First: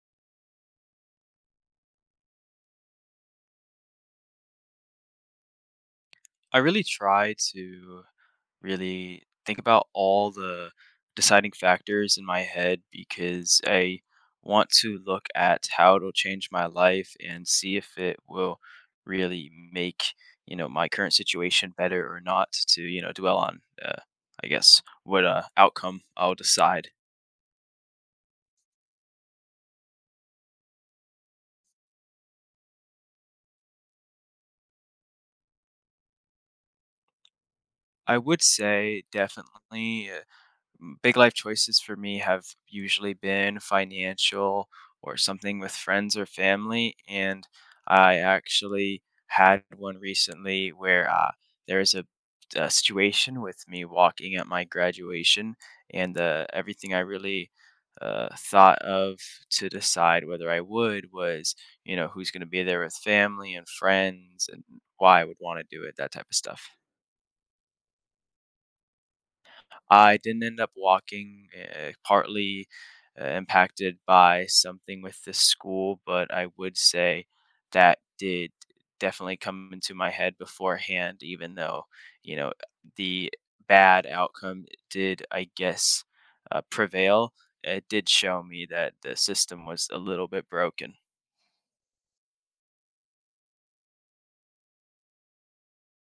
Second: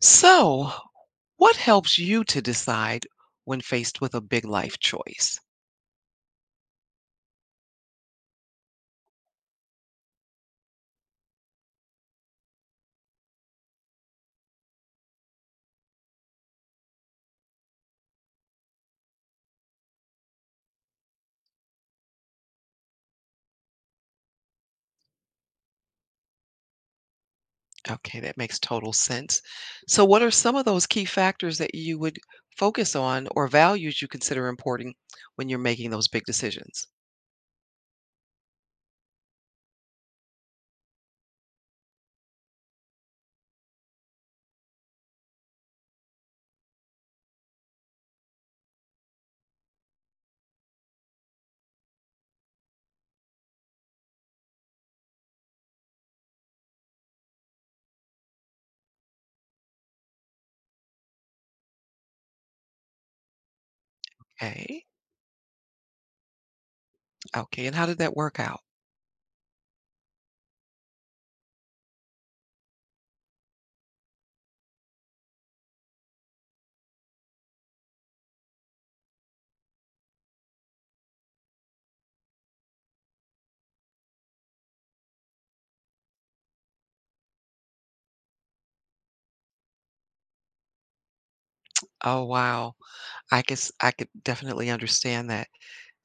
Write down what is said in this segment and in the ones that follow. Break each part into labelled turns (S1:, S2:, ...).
S1: So, what helps you to decide when faced with a big life choice?
S2: I really try to really think about all the deciding factors in my head because I want to look at how it'll change my life and see if it will really make my current situation better or not to dwell on, I guess, what outcome I'll decide.
S1: Okay, that makes total sense. So, what are some of those key factors that you would focus on or values you consider important when you're making those big decisions?
S2: I would say definitely big life choices for me have usually been financial or something with friends or family. And I actually had one recently where there was a situation with me walking at my graduation, and everything I really thought of to decide whether I would was, who's going to be there with family and friends and
S1: Okay.
S2: why I would want to do it, that type of stuff.
S1: Okay. And how did that work out?
S2: I didn't end up walking, partly, impacted by something with the school, but I would say that did definitely come into my head beforehand, even though, you know, the bad outcome did, I guess, prevail. It did show me that the system was a little bit broken.
S1: Oh, wow. I guess I could definitely understand that.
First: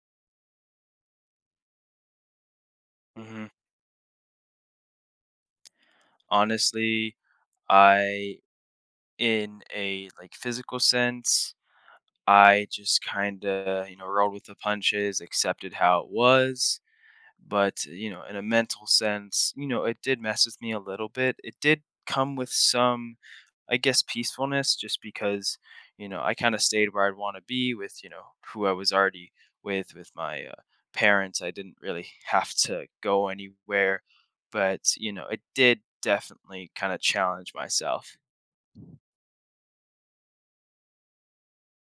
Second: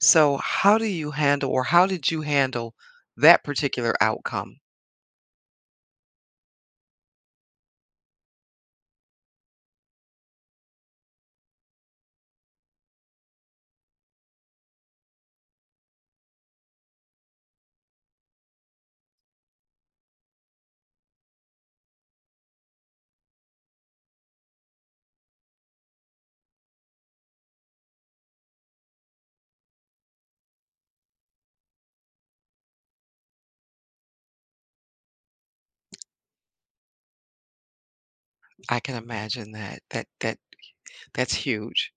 S1: So how do you handle or how did you handle that
S2: Mhm.
S1: particular outcome?
S2: Honestly, I in a, like, physical sense I just kinda, rolled with the punches, accepted how it was, but, in a mental sense, it did mess with me a little bit. It did come with some, I guess, peacefulness just because, I kinda stayed where I'd wanna be with, who I was already with my, parents. I didn't really have to go anywhere, but, it did definitely kinda challenge myself.
S1: I can imagine that. That that's huge.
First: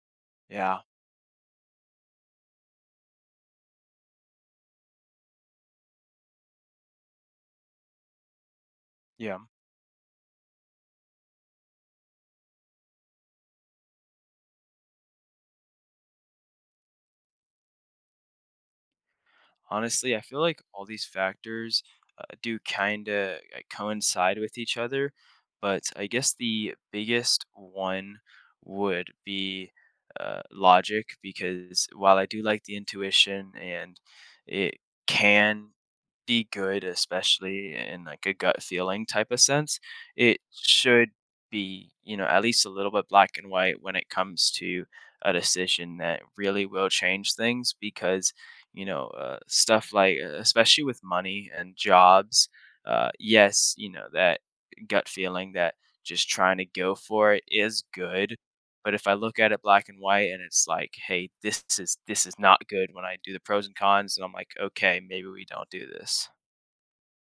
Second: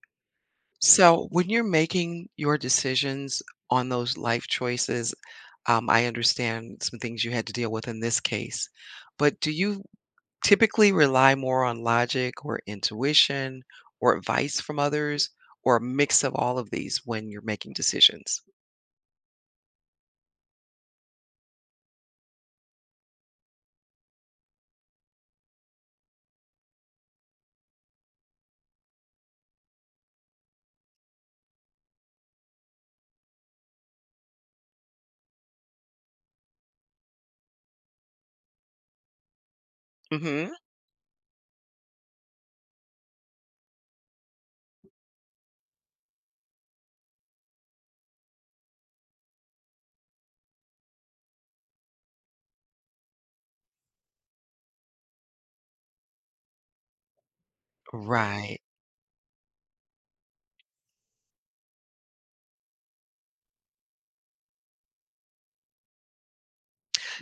S2: Yeah.
S1: So when you're making your decisions on those life choices, I understand some things you had to deal with in this case,
S2: Yeah.
S1: but do you typically rely more on logic or intuition or advice from others or a mix of all of these when you're making decisions?
S2: Honestly, I feel like all these factors do kind of coincide with each other, but I guess the biggest one would be logic because while I do like the intuition and it can be good, especially in like a gut feeling type of sense, it
S1: Hmm.
S2: should be, at least a little bit black and white when it comes to a decision that really will change things because stuff like especially with money and jobs, yes that gut feeling that just trying to go for it is good,
S1: Right.
S2: but if I look at it black and white and it's like, hey, this is not good when I do the pros and cons and I'm like, okay, maybe we don't do this.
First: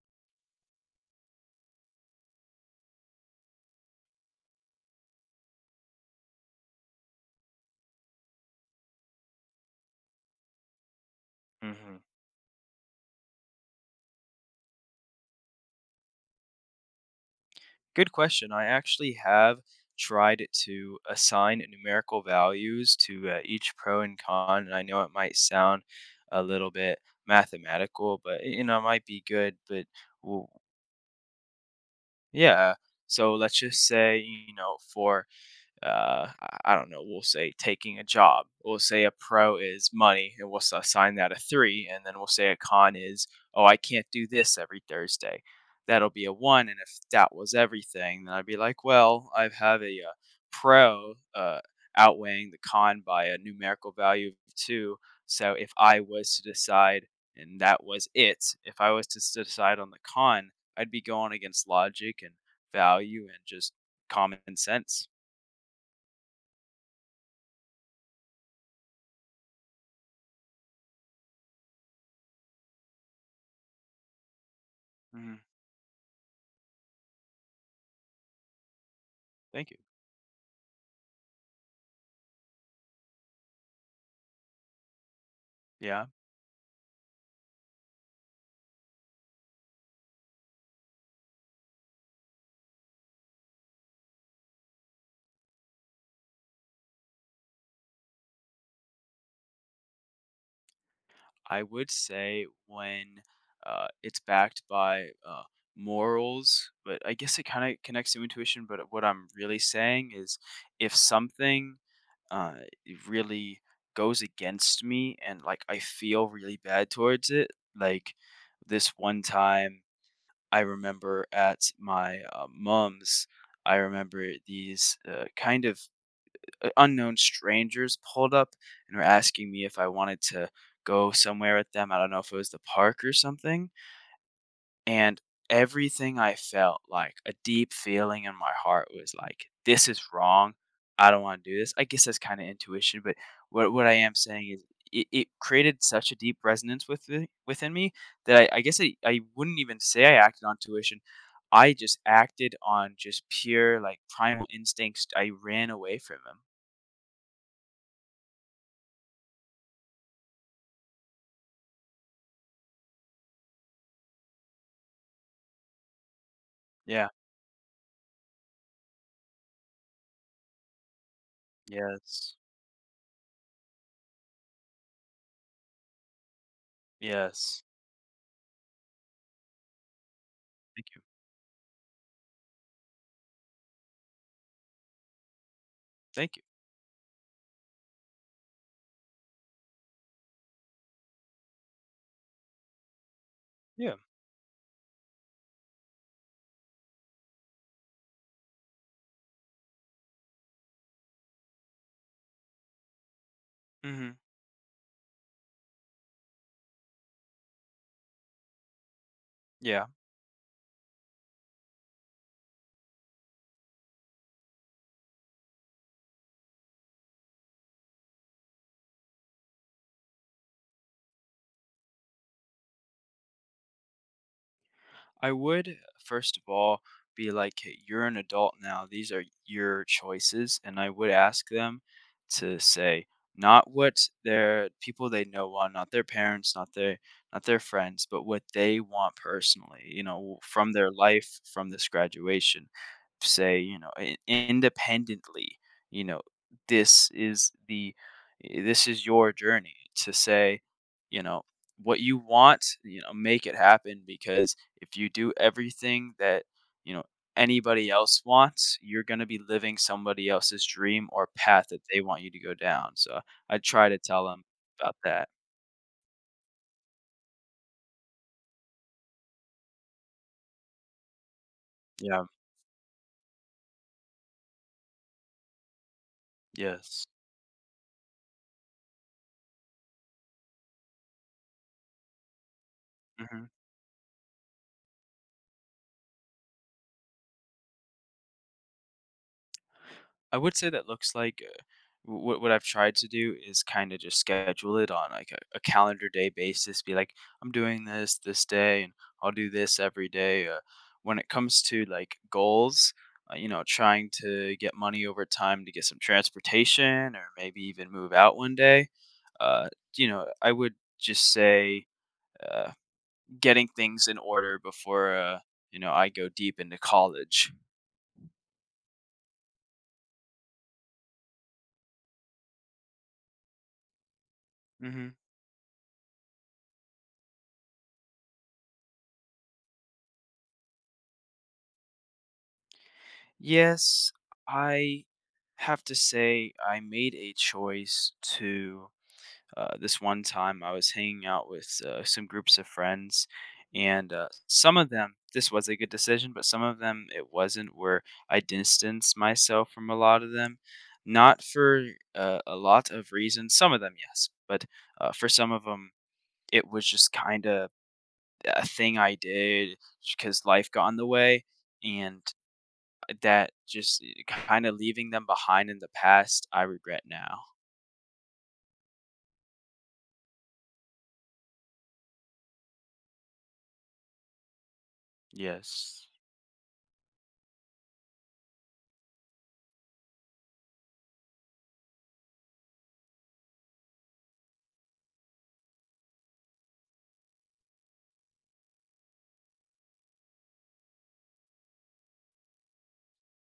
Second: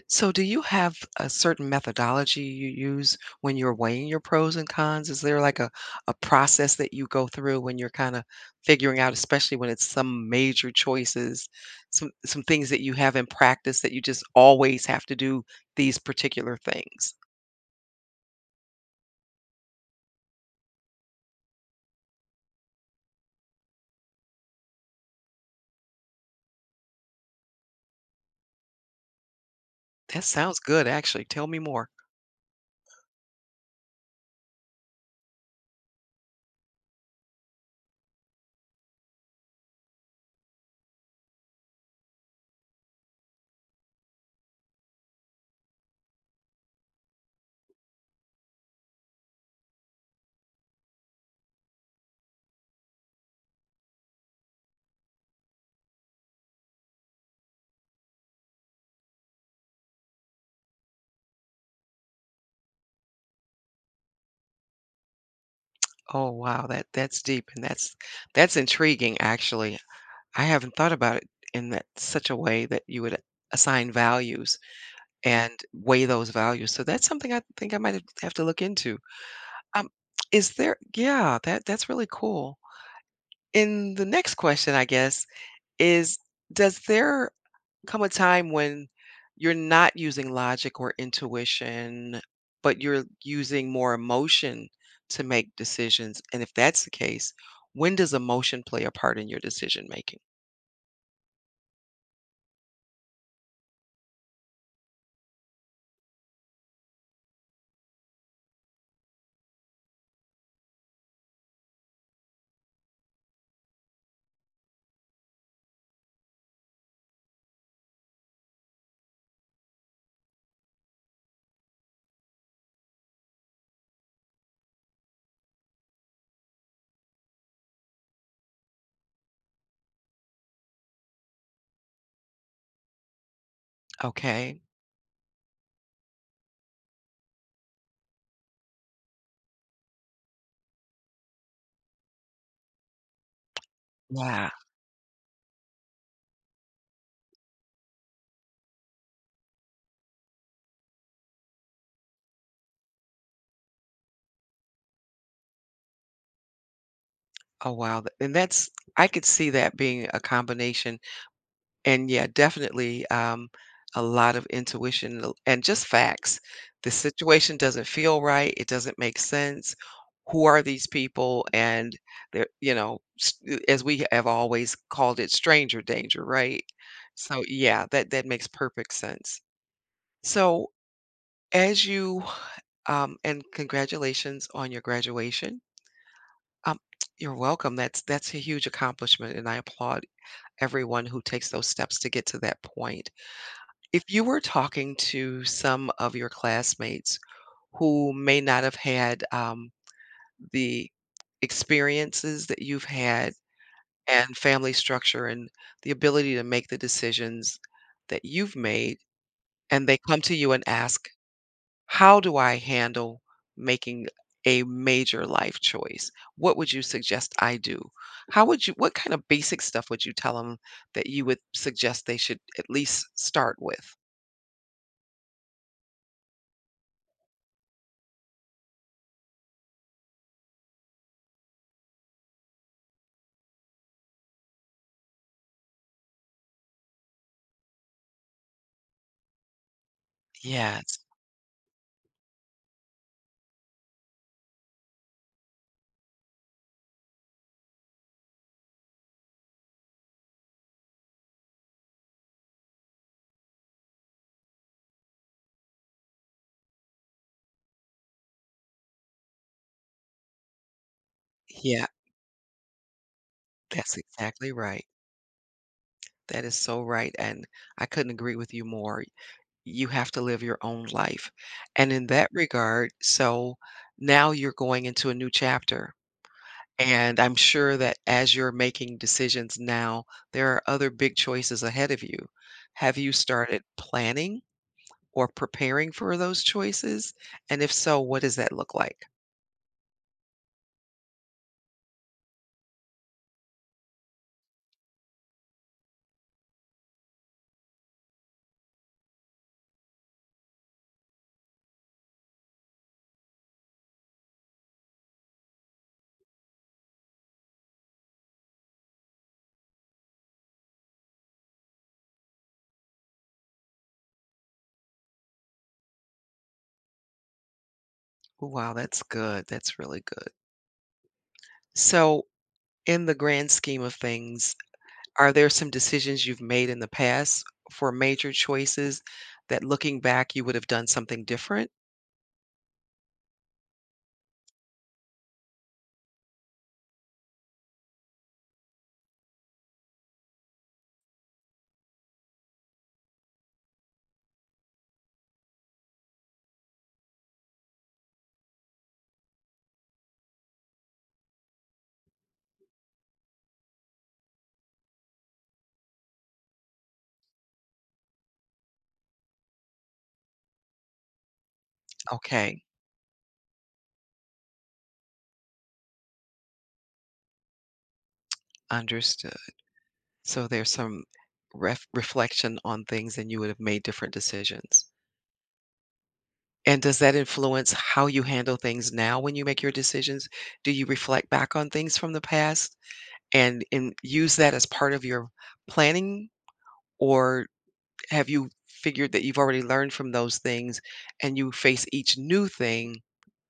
S1: So, do you have a certain methodology you use when you're weighing your pros and cons? Is there like a process that you go through when you're kind of figuring out, especially when it's some major choices,
S2: hmm
S1: some things that you have in practice that you just always have to do these particular things?
S2: Good question. I actually have tried to assign numerical values to each pro and con, and I know it might sound a little bit mathematical, but it might be good. But
S1: That
S2: w
S1: sounds good, actually. Tell me more.
S2: yeah, so let's just say, for I don't know, we'll say taking a job. We'll say a pro is money, and we'll assign that a three. And then we'll say a con is, oh, I can't do this every Thursday. That'll be a one. And if that was everything, then I'd be like, well, I have a pro outweighing the con by a numerical value of two. So if I was to decide, and that was it, if I was to decide on the con, I'd be going against logic and value and just common sense.
S1: Oh, wow, that's deep and that's intriguing, actually. I haven't thought about it in that such a way that you would assign values.
S2: Mhm.
S1: And weigh those values. So that's something I think I might have to look into.
S2: Thank you.
S1: Um, is there yeah, that that's really cool. And the next question, I guess,
S2: Yeah,
S1: is does there come a time when you're not using logic or intuition, but you're using more emotion to make decisions? And if that's the case, when does emotion play a part in your decision making?
S2: I would say when it's backed by morals, but I guess it kind of connects to intuition. But what I'm really saying is if something uh, it really goes against me and like I feel really bad towards it, like this one time I remember at my mom's, I remember these kind of unknown strangers pulled up and were asking me if I wanted to go somewhere with them. I don't know if it was the park or something.
S1: Okay.
S2: And everything I felt, like a deep feeling in my heart, was like, this is wrong. I don't want to do this. I guess that's kind of intuition, but what I am saying
S1: Yeah.
S2: is it created such a deep resonance with me, within me that I guess I wouldn't even say I acted on tuition. I just acted on just pure like primal instincts. I ran away from them.
S1: Oh, wow. And that's, I could see that being a combination. And yeah, definitely, a lot of intuition l and just facts. The
S2: Yeah.
S1: situation doesn't feel right, it doesn't make sense. Who are these people? And
S2: Yes.
S1: they're, you know, s as we have always called it, stranger danger, right? So,
S2: Yes.
S1: yeah, that that makes perfect sense. So,
S2: Thank you.
S1: as you and congratulations on your graduation.
S2: Thank you.
S1: Um, you're welcome. That's a huge accomplishment, and I applaud everyone who takes those steps to get to that point.
S2: Yeah.
S1: If you were talking to some of your classmates who may not have had, the experiences that you've had
S2: Mhm.
S1: and family structure and the ability to make the decisions that you've made,
S2: Yeah.
S1: and they come to you and ask, "How do I handle making a major life choice? What would you suggest I do?" How would you what kind of basic stuff would you tell them that you would suggest they should at least start with?
S2: I would, first of all, be like, "Hey, you're an adult now. These are your choices." And I would ask them to say, not what their people they know want, not their parents, not their friends, but what they want personally, from their
S1: Yes.
S2: life, from this graduation. Say, independently, you know, this is the this is your journey to say, you know, what you want, make it happen because if you do everything that, you know, anybody else wants, you're gonna be living somebody else's dream or path that
S1: Yeah.
S2: they want you to go down, so I try to
S1: That's
S2: tell them
S1: exactly right.
S2: about that.
S1: That is so right, and I couldn't agree with you more. You have to live your own life. And in
S2: Yeah.
S1: that regard, so now you're going into a new chapter.
S2: Yes.
S1: And I'm sure that as you're making decisions now, there are other big choices ahead of you. Have you
S2: Mhm.
S1: started planning or preparing for those choices? And if so, what does that look like?
S2: I would say that looks like what I've tried to do is kind of just schedule it on like a calendar day basis. Be like, I'm doing this this day, and I'll do this every day. When it comes to like goals, trying to get money over time to get some transportation, or maybe even move out one day. Uh, I would just say uh, getting things in order before I go deep into college.
S1: Wow, that's good. That's really good. So, in the grand scheme of things,
S2: hmm
S1: are there some decisions you've made in the past for major choices that looking back you would have done something different?
S2: Yes, I have to say I made a choice to this one time I was hanging out with some groups of friends, and some of them this was a good decision, but some of them it wasn't. Where I distanced myself from a lot of them, not for a lot of reasons. Some of them, yes, but for some of them, it was just kind of a thing I did because life got in the way, and
S1: Okay,
S2: that just kind of leaving them behind in the past, I regret now.
S1: understood. So there's some reflection on things and you would have made different decisions.
S2: Yes.
S1: And does that influence how you handle things now when you make your decisions? Do you reflect back on things from the past and use that as part of your planning or have you figured that you've already learned from those things and you face each new thing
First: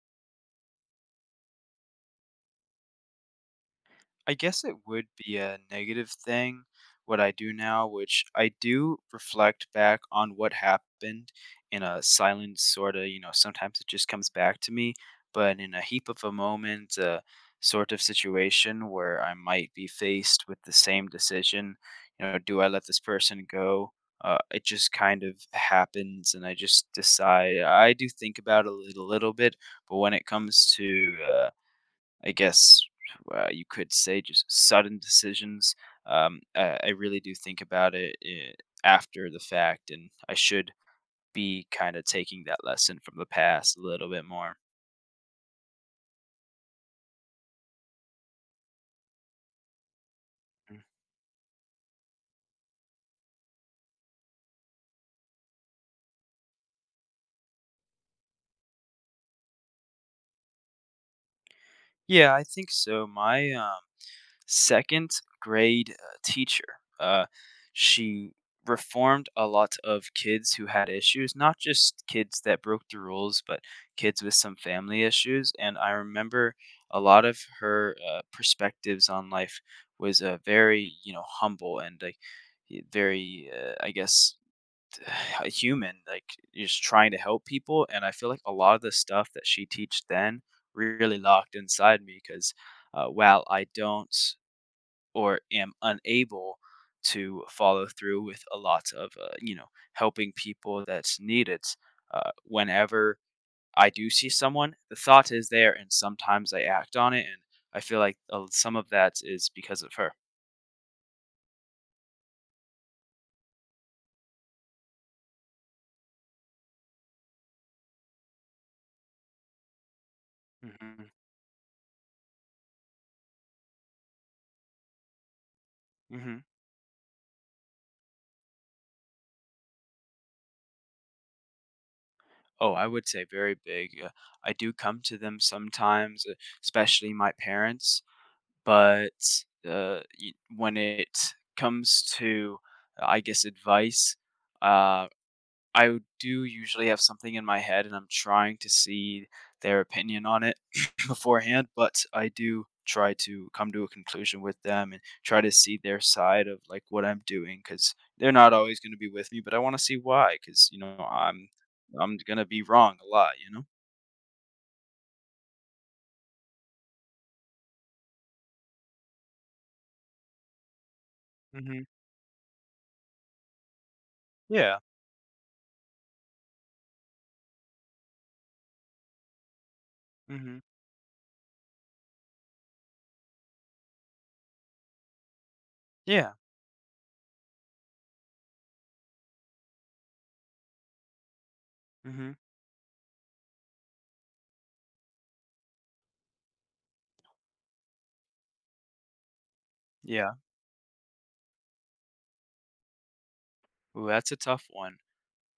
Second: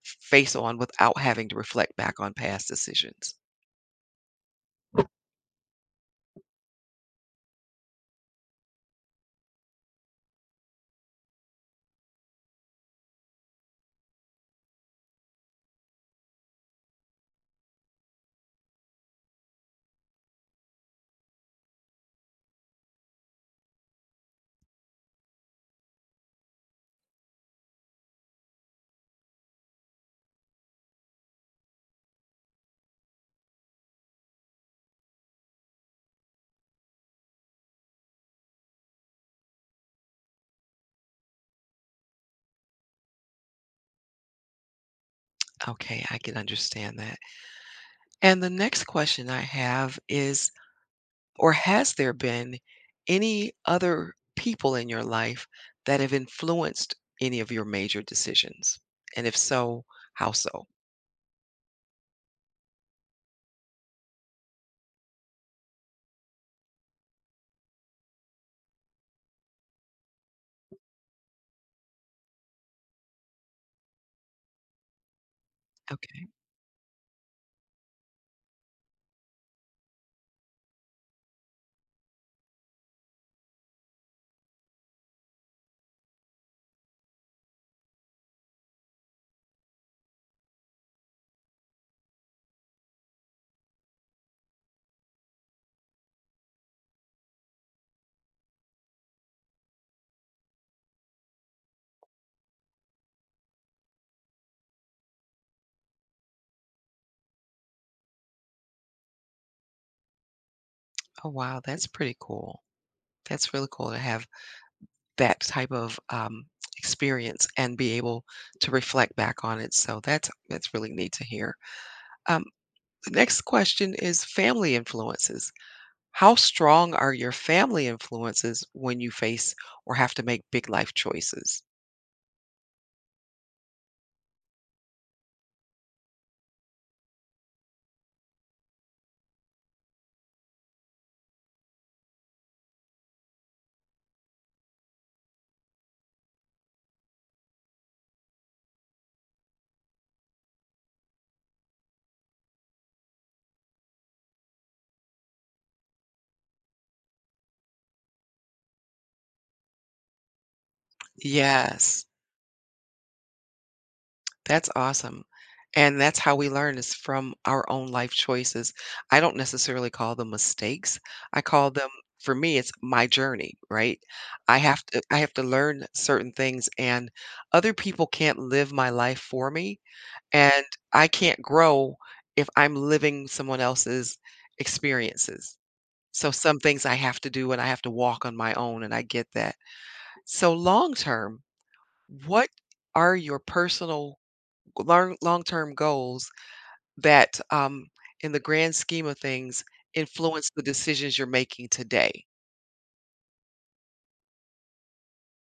S1: face on without having to reflect back on past decisions?
S2: I guess it would be a negative thing, what I do now, which I do reflect back on what happened in a silent sort of, sometimes it just comes back to me, but in a heap of a moment, sort of situation where I might be faced with the same decision. Do I let this person go? It just kind of happens, and I just decide. I do think about it a little, little bit, but when it comes to I guess you could say just sudden decisions. I really do think about it, after the fact, and I should be kind of taking that lesson from the past a little bit more.
S1: Okay, I can understand that. And the next question I have is
S2: Mm.
S1: or has there been any other people in your life that have influenced any of your major decisions? And if so, how so?
S2: Yeah, I think so. My second grade teacher. Uh, she reformed a lot of kids who had issues, not just kids that broke the rules, but kids with some family issues. And I
S1: Okay.
S2: remember a lot of her perspectives on life was very, humble and like very, I guess, a human. Like just trying to help people. And I feel like a lot of the stuff that she teach then really locked inside me because while I don't or am unable to follow through with a lot of, helping people that's needed. Whenever I do see someone, the thought is there, and sometimes I act on it, and I feel like some of that is because of her.
S1: Oh, wow. That's pretty cool. That's really cool to have that type of experience and be able to reflect back on it. So that's really
S2: Hmm.
S1: neat to hear. Um, the next question is family influences. How
S2: Hmm.
S1: strong are your family influences when you face or have to make big life choices?
S2: Oh, I would say very big. I do come to them sometimes, especially my parents, but when it comes to, I guess, advice. Uh, I do usually have something in my head and I'm trying to see their opinion on it beforehand, but I do try to come to a conclusion with them and try to see their side of like what I'm doing cuz they're not always going to be with me, but I want to see why cuz I'm
S1: Yes.
S2: I'm going to be wrong a lot, you know?
S1: That's awesome. And that's how we learn is from our own life choices. I don't necessarily call them mistakes. I call
S2: Mhm.
S1: them for me it's my journey, right? I
S2: Yeah.
S1: have to I have to learn certain things and other people can't live my life for me
S2: Mhm.
S1: and I can't grow if I'm living someone else's experiences. So
S2: Yeah.
S1: some things I have to do and I have to walk on my own and I get that. So long term,
S2: Mhm.
S1: what are your personal long-term goals that in the grand scheme of things
S2: Yeah.
S1: influence the decisions you're making today.
S2: Ooh, that's a tough one.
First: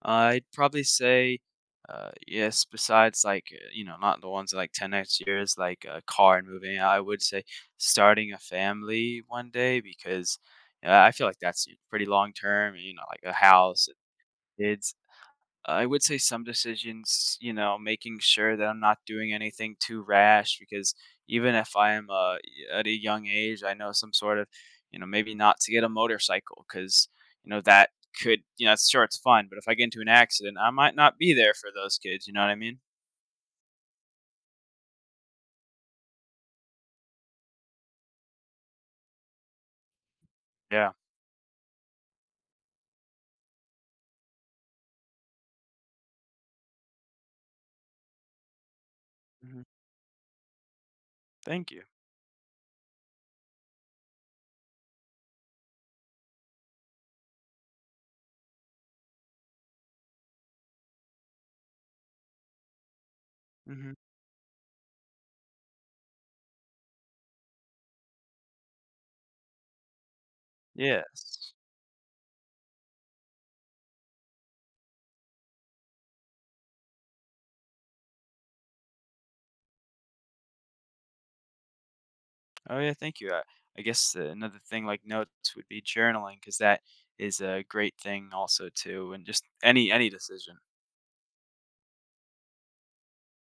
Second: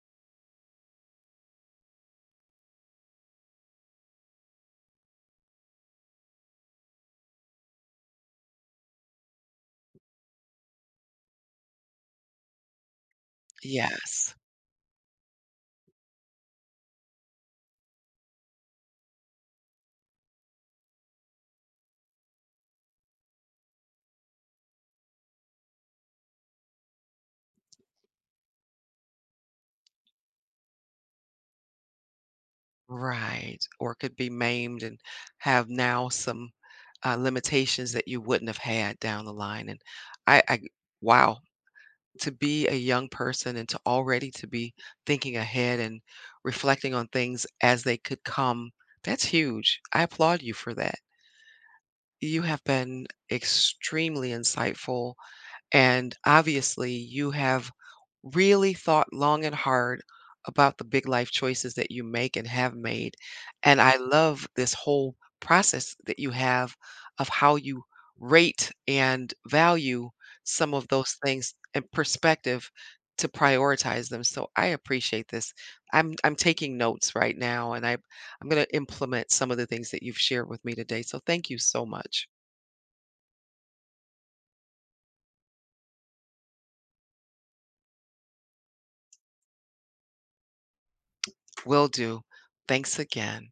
S2: I'd probably say, yes, besides like, not the ones like 10 next years, like a car and moving, I would say starting a family one day because I feel like that's pretty long term, like a house and
S1: Yes.
S2: kids. I would say some decisions, making sure that I'm not doing anything too rash because even if I am at a young age, I know some sort of, maybe not to get a motorcycle because, that could, it's sure it's fun, but if I get into an accident, I might not be there for those kids. You know what I mean?
S1: Right. Or could be maimed and have now some limitations that you wouldn't have had down the line. And I, I,
S2: Yeah.
S1: wow, to be a young person and to already to be thinking ahead and reflecting on things as they could come, that's
S2: Hmm.
S1: huge. I applaud you for that.
S2: Thank you.
S1: You have been extremely insightful. And obviously, you have really thought long and hard about the big life choices that you make and have made. And I
S2: Hmm.
S1: love this whole process that you have of how you rate and value some of those
S2: Yes.
S1: things and perspective to prioritize them. So I appreciate this. I'm taking notes right now and I'm going to implement some of the things that you've shared with me today. So thank you so much.
S2: Oh, yeah. Thank you. I guess another thing like notes would be journaling because that is a great thing also too and just any decision
S1: Will do. Thanks again.